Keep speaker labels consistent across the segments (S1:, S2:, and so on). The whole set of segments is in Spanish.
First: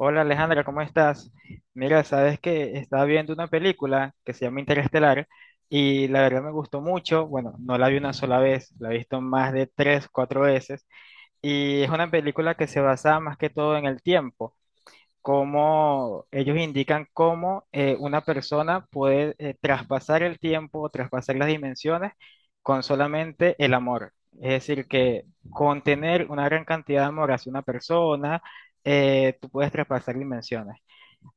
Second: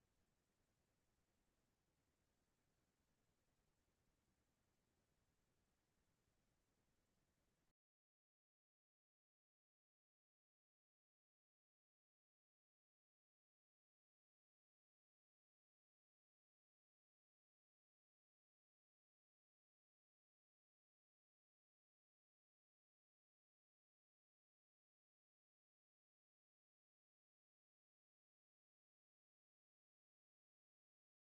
S1: Hola Alejandra, ¿cómo estás? Mira, sabes que estaba viendo una película que se llama Interestelar y la verdad me gustó mucho. Bueno, no la vi una sola vez, la he visto más de tres, cuatro veces y es una película que se basa más que todo en el tiempo cómo ellos indican cómo una persona puede traspasar el tiempo, traspasar las dimensiones con solamente el amor. Es decir, que con tener una gran cantidad de amor hacia una persona, tú puedes traspasar dimensiones.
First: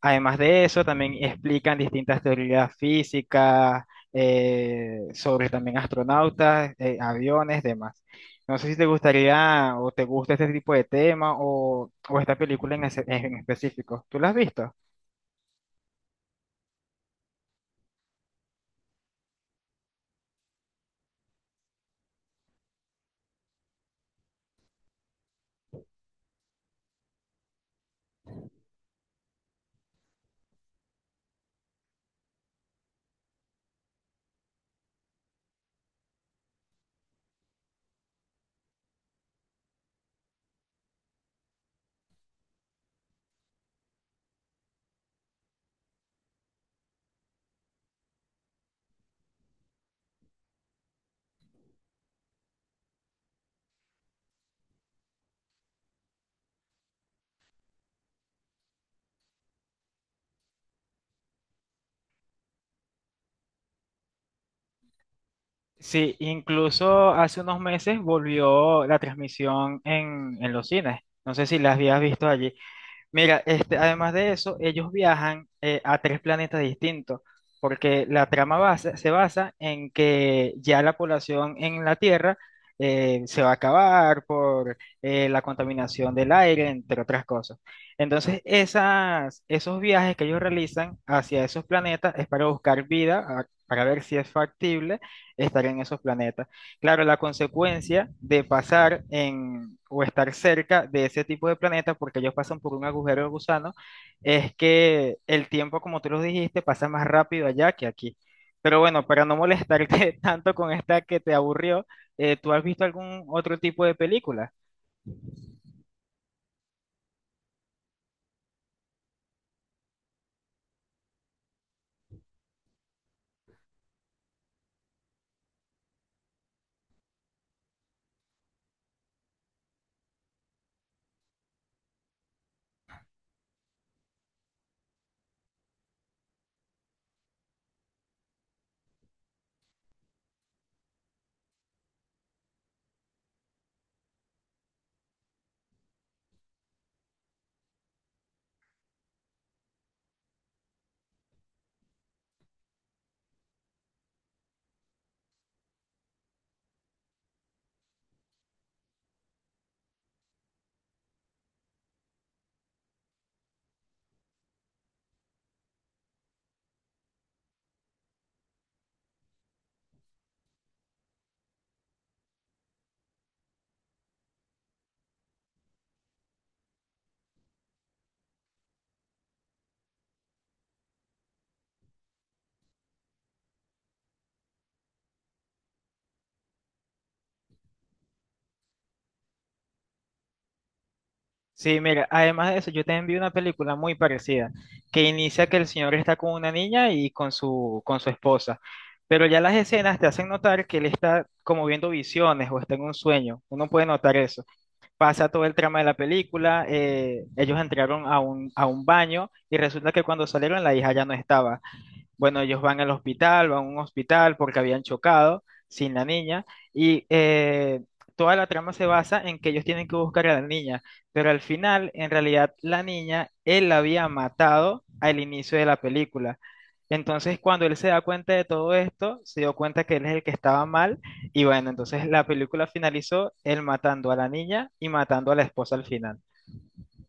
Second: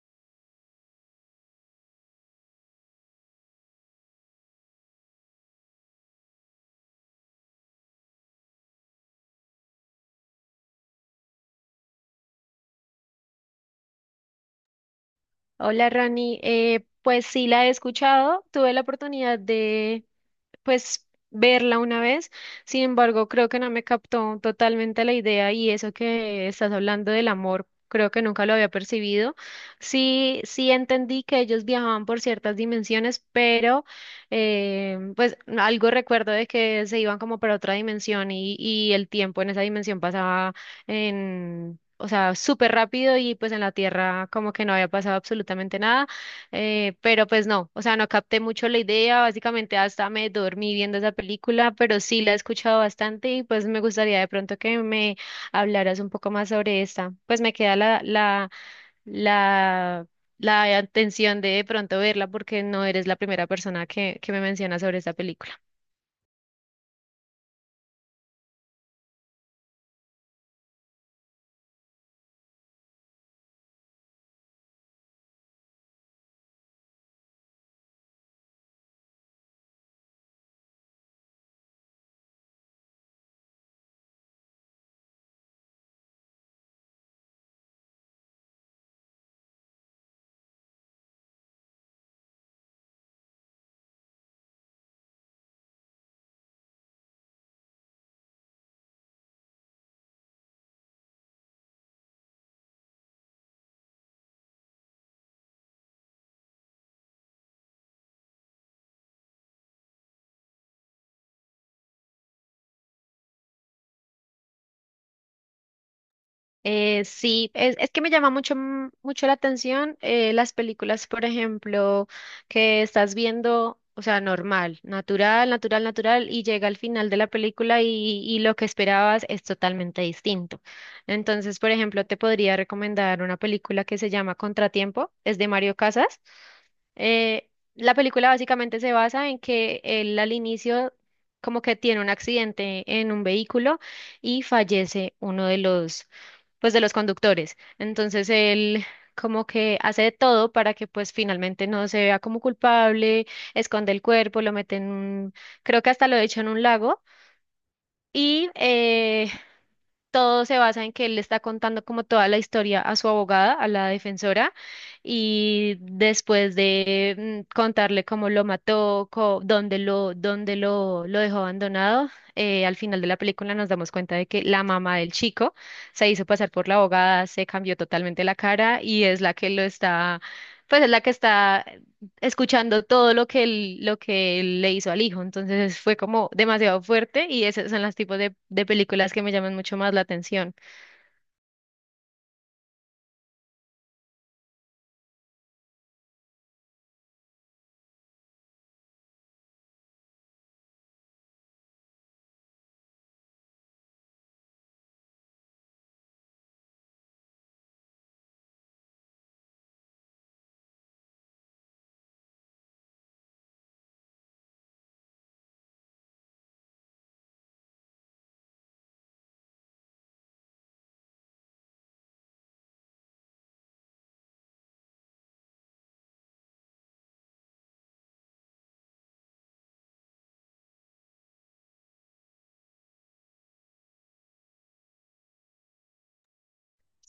S1: Además de eso, también explican distintas teorías físicas sobre también astronautas, aviones, demás. No sé si te gustaría o te gusta este tipo de tema o esta película en específico. ¿Tú la has visto?
S2: Hola Rani, pues sí la he escuchado, tuve la oportunidad de, pues verla una vez. Sin embargo, creo que no me captó totalmente la idea y eso que estás hablando del amor, creo que nunca lo había percibido. Sí, entendí que ellos viajaban por ciertas dimensiones, pero pues algo recuerdo de que se iban como para otra dimensión y el tiempo en esa dimensión pasaba en... O sea, súper rápido y pues en la Tierra como que no había pasado absolutamente nada. Pero pues no, o sea, no capté mucho la idea, básicamente hasta me dormí viendo esa película, pero sí la he escuchado bastante y pues me gustaría de pronto que me hablaras un poco más sobre esta. Pues me queda la, la atención de pronto verla porque no eres la primera persona que me menciona sobre esta película.
S1: Sí, incluso hace unos meses volvió la transmisión en los cines. No sé si la habías visto allí. Mira, este, además de eso, ellos viajan a tres planetas distintos, porque la se basa en que ya la población en la Tierra se va a acabar por la contaminación del aire, entre otras cosas. Entonces, esos viajes que ellos realizan hacia esos planetas es para buscar vida, para ver si es factible estar en esos planetas. Claro, la consecuencia de pasar en o estar cerca de ese tipo de planetas, porque ellos pasan por un agujero de gusano, es que el tiempo, como tú lo dijiste, pasa más rápido allá que aquí. Pero bueno, para no molestarte tanto con esta que te aburrió, ¿tú has visto algún otro tipo de película?
S2: Sí, es que me llama mucho, mucho la atención las películas, por ejemplo, que estás viendo, o sea, normal, natural, natural, natural, y llega al final de la película y lo que esperabas es totalmente distinto. Entonces, por ejemplo, te podría recomendar una película que se llama Contratiempo, es de Mario Casas. Eh, la película básicamente se basa en que él al inicio como que tiene un accidente en un vehículo y fallece uno de los, pues de los conductores. Entonces él como que hace de todo para que pues finalmente no se vea como culpable, esconde el cuerpo, lo mete en un, creo que hasta lo echa en un lago y todo se basa en que él le está contando como toda la historia a su abogada, a la defensora, y después de contarle cómo lo mató, dónde lo, lo dejó abandonado, al final de la película nos damos cuenta de que la mamá del chico se hizo pasar por la abogada, se cambió totalmente la cara y es la que lo está, pues es la que está escuchando todo lo que él le hizo al hijo. Entonces fue como demasiado fuerte y esos son los tipos de películas que me llaman mucho más la atención.
S1: Sí, mira, además de eso, yo te vi una película muy parecida, que inicia que el señor está con una niña y con con su esposa, pero ya las escenas te hacen notar que él está como viendo visiones o está en un sueño, uno puede notar eso. Pasa todo el trama de la película, ellos entraron a a un baño y resulta que cuando salieron la hija ya no estaba. Bueno, ellos van al hospital, van a un hospital porque habían chocado sin la niña y toda la trama se basa en que ellos tienen que buscar a la niña, pero al final, en realidad, la niña, él la había matado al inicio de la película. Entonces, cuando él se da cuenta de todo esto, se dio cuenta que él es el que estaba mal y bueno, entonces la película finalizó él matando a la niña y matando a la esposa al final.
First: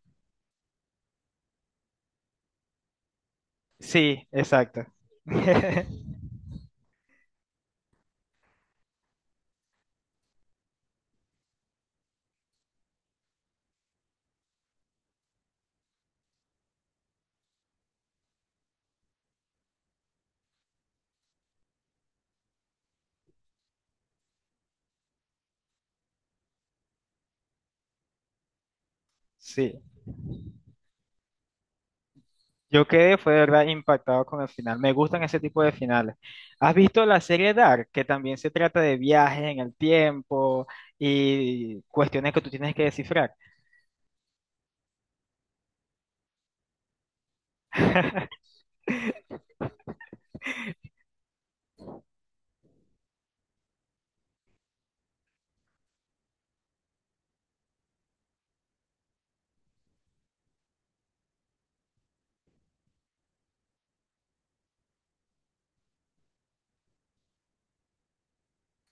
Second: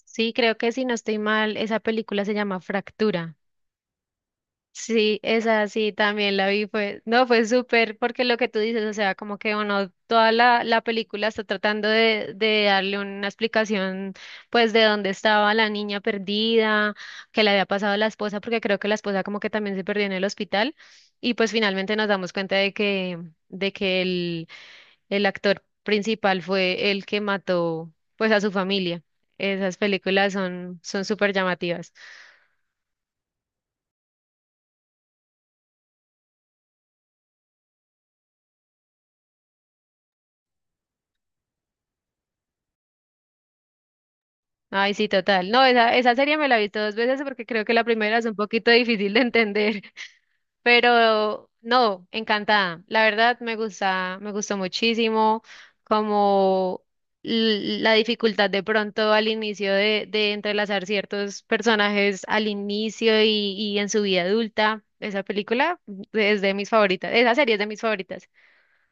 S2: Sí, creo que si no estoy mal, esa película se llama Fractura.
S1: Sí, exacto.
S2: Sí, esa sí también la vi, fue, no, fue súper, porque lo que tú dices, o sea, como que uno, toda la película está tratando de darle una explicación, pues, de dónde estaba la niña perdida, que le había pasado a la esposa, porque creo que la esposa como que también se perdió en el hospital, y pues finalmente nos damos cuenta de que el actor principal fue el que mató, pues, a su familia. Esas
S1: Sí.
S2: películas son, son súper llamativas.
S1: Yo quedé, fue de verdad impactado con el final. Me gustan ese tipo de finales. ¿Has visto la serie Dark, que también se trata de viajes en el tiempo y cuestiones que tú tienes que descifrar?
S2: Ay, sí, total. No, esa serie me la he visto dos veces porque creo que la primera es un poquito difícil de entender, pero no, encantada. La verdad me gusta, me gustó muchísimo como la dificultad de pronto al inicio de entrelazar ciertos personajes al inicio y en su vida adulta. Esa película es de mis favoritas, esa serie es de mis favoritas.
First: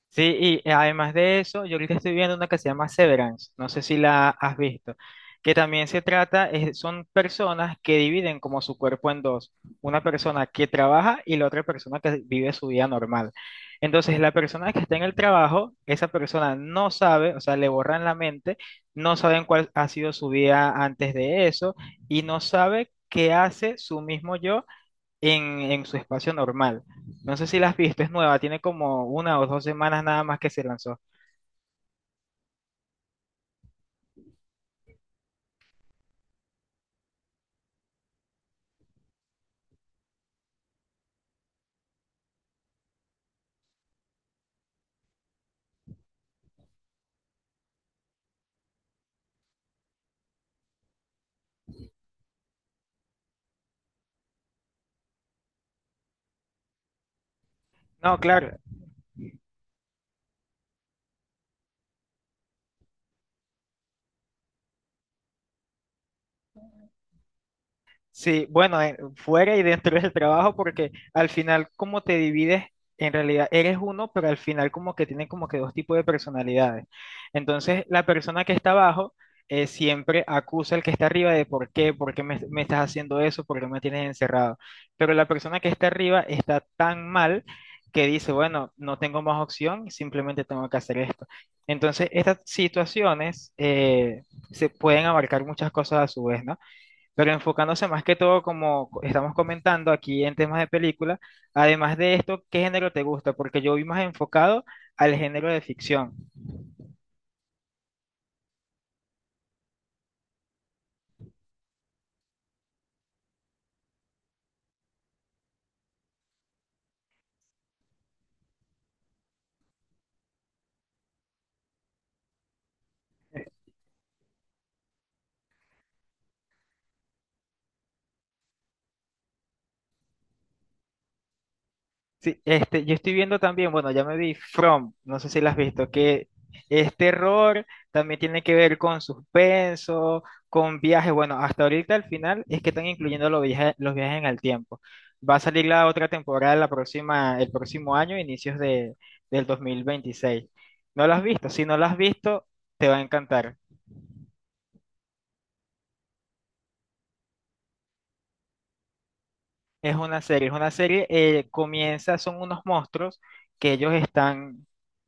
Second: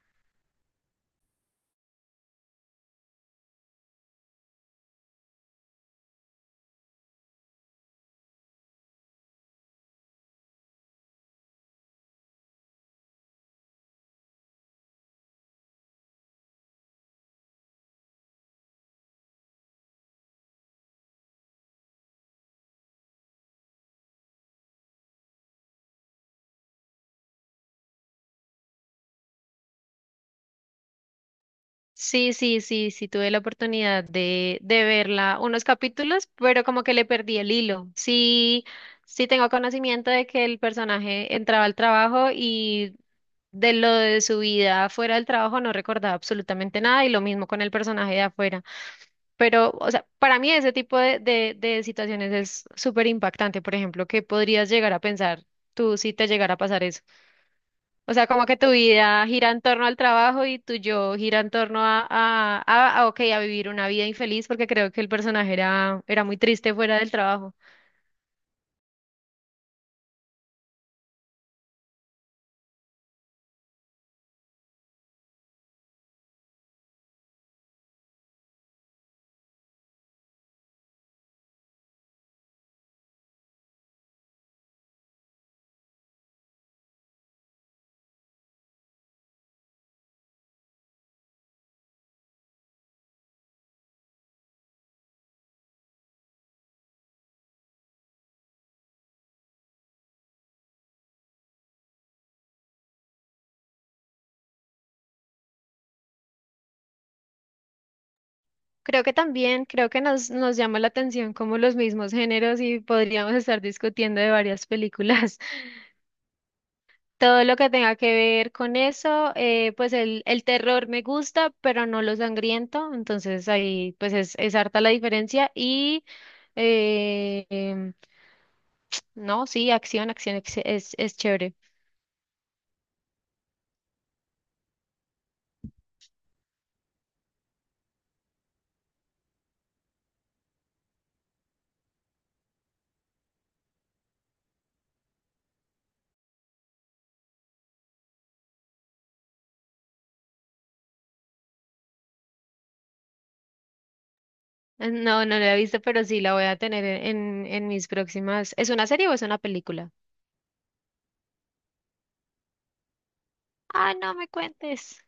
S1: Sí, y además de eso, yo ahorita estoy viendo una que se llama Severance, no sé si la has visto, que también se trata, son personas que dividen como su cuerpo en dos, una persona que trabaja y la otra persona que vive su vida normal. Entonces, la persona que está en el trabajo, esa persona no sabe, o sea, le borran la mente, no saben cuál ha sido su vida antes de eso y no sabe qué hace su mismo yo en, en su espacio normal. No sé si la has visto, es nueva, tiene como una o dos semanas nada más que se lanzó.
S2: Sí, tuve la oportunidad de verla unos capítulos, pero como que le perdí el hilo. Sí, sí tengo conocimiento de que el personaje entraba al trabajo y de lo de su vida fuera del trabajo no recordaba absolutamente nada y lo mismo con el personaje de afuera. Pero, o sea, para mí ese tipo de situaciones es súper impactante, por ejemplo, que podrías llegar a pensar tú si te llegara a pasar eso. O
S1: No,
S2: sea, como
S1: claro.
S2: que tu vida gira en torno al trabajo y tu yo gira en torno a, ok, a vivir una vida infeliz, porque creo que el personaje era, era muy triste fuera del trabajo.
S1: Sí, bueno, fuera y dentro del trabajo, porque al final como te divides, en realidad eres uno, pero al final como que tienen como que dos tipos de personalidades. Entonces, la persona que está abajo siempre acusa al que está arriba de por qué, me estás haciendo eso, por qué me tienes encerrado. Pero la persona que está arriba está tan mal que dice, bueno, no tengo más opción, simplemente tengo que hacer esto. Entonces, estas situaciones se pueden abarcar muchas cosas a su vez, ¿no? Pero enfocándose más que todo, como estamos comentando aquí en temas de película, además de esto, ¿qué género te gusta? Porque yo vi más enfocado al género de ficción.
S2: Creo que también, creo que nos, nos llama la atención como los mismos géneros y podríamos estar discutiendo de varias películas. Todo lo que tenga que ver con eso, pues el terror me gusta, pero no lo sangriento, entonces ahí pues es harta la diferencia y... em, No, sí, acción, acción, es chévere.
S1: Sí, este, yo estoy viendo también, bueno, ya me vi From, no sé si la has visto, que es terror, también tiene que ver con suspenso, con viajes. Bueno, hasta ahorita al final es que están incluyendo los viajes en el tiempo. Va a salir la otra temporada la próxima, el próximo año, del 2026. ¿No la has visto? Si no la has visto, te va a encantar.
S2: No, no la he visto, pero sí la voy a tener en mis próximas. ¿Es una serie o es una película?
S1: Es una serie, comienza, son unos monstruos que ellos
S2: Ah, no me
S1: están,
S2: cuentes.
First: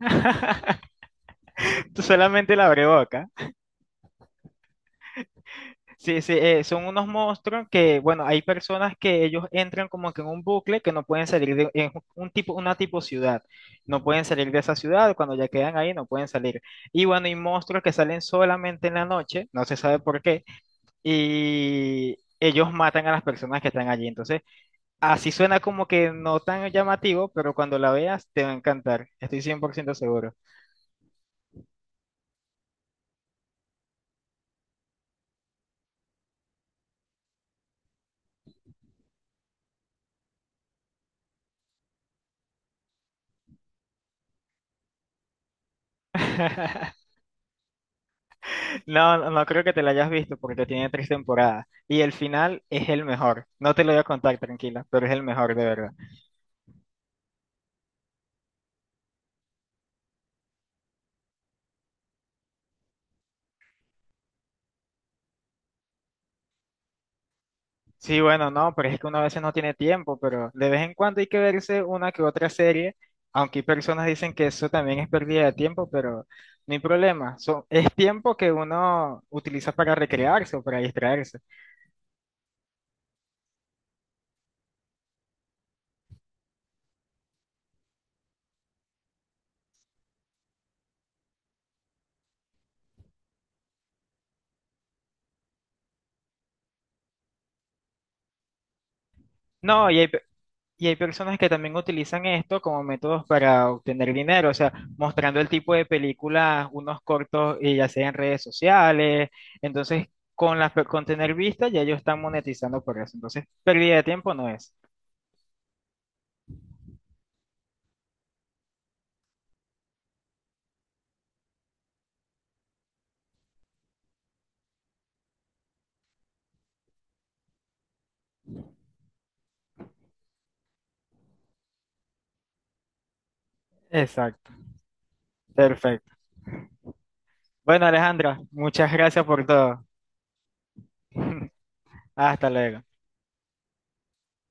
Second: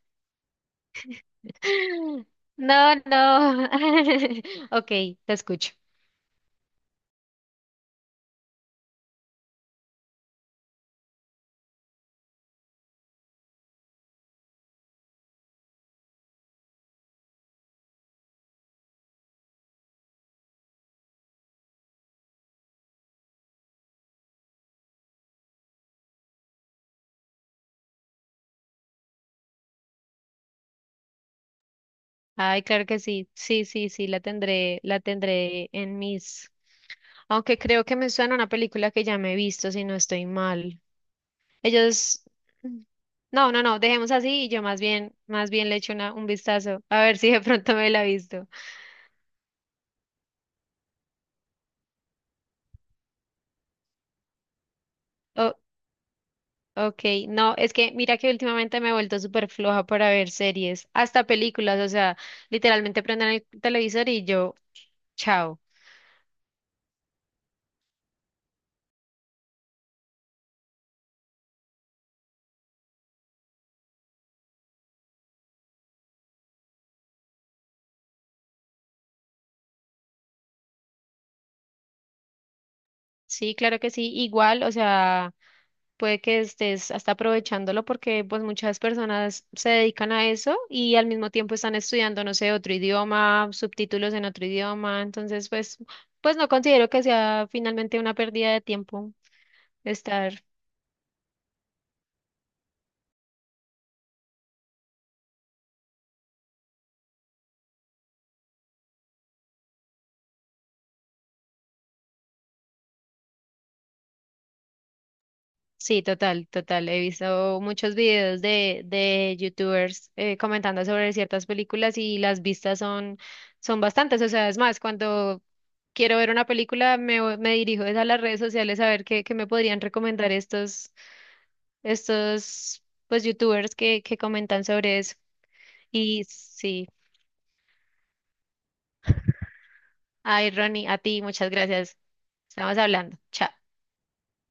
S1: tú solamente la abre
S2: No,
S1: boca.
S2: no. Ok, te escucho.
S1: Sí, sí, son unos monstruos que, bueno, hay personas que ellos entran como que en un bucle que no pueden salir de, es un tipo, una tipo ciudad, no pueden salir de esa ciudad, cuando ya quedan ahí no pueden salir. Y bueno, hay monstruos que salen solamente en la noche, no se sabe por qué, y ellos matan a las personas que están allí. Entonces, así suena como que no tan llamativo, pero cuando la veas te va a encantar, estoy 100% seguro.
S2: Ay, claro que sí. Sí, sí, sí, la tendré en mis. Aunque creo que me suena una película que ya me he visto, si no estoy mal. Ellos. No, no, no, dejemos así y yo más bien le echo una, un vistazo a ver si de pronto me la he visto.
S1: No, no creo que te la hayas visto porque tiene tres temporadas y el final es el mejor. No te lo voy a contar, tranquila, pero es el mejor de verdad.
S2: Ok, no, es que mira que últimamente me he vuelto súper floja para ver series, hasta películas, o sea, literalmente prenden el televisor y yo, chao.
S1: Sí, bueno, no, pero es que uno a veces no tiene tiempo, pero de vez en cuando hay que verse una que otra serie, aunque hay personas dicen que eso también es pérdida de tiempo, pero no hay problema. Son, es tiempo que uno utiliza para recrearse o para distraerse.
S2: Sí, claro que sí, igual, o sea, puede que estés hasta aprovechándolo porque pues muchas personas se dedican a eso y al mismo tiempo están estudiando, no sé, otro idioma, subtítulos en otro idioma, entonces pues, pues no considero que sea finalmente una pérdida de tiempo
S1: No, y hay,
S2: estar.
S1: y hay personas que también utilizan esto como métodos para obtener dinero, o sea, mostrando el tipo de películas, unos cortos, ya sea en redes sociales. Entonces, con con tener vistas, ya ellos están monetizando por eso. Entonces, pérdida de tiempo no es.
S2: Sí, total, total. He visto muchos videos de YouTubers comentando sobre ciertas películas y las vistas son, son bastantes. O sea, es más, cuando quiero ver una película me dirijo es a las redes sociales a ver qué, qué me podrían recomendar estos, estos pues YouTubers que
S1: Exacto,
S2: comentan sobre eso.
S1: perfecto.
S2: Y sí,
S1: Bueno, Alejandra, muchas gracias por todo.
S2: ay, Ronnie, a ti, muchas gracias.
S1: Hasta
S2: Estamos
S1: luego.
S2: hablando. Chao.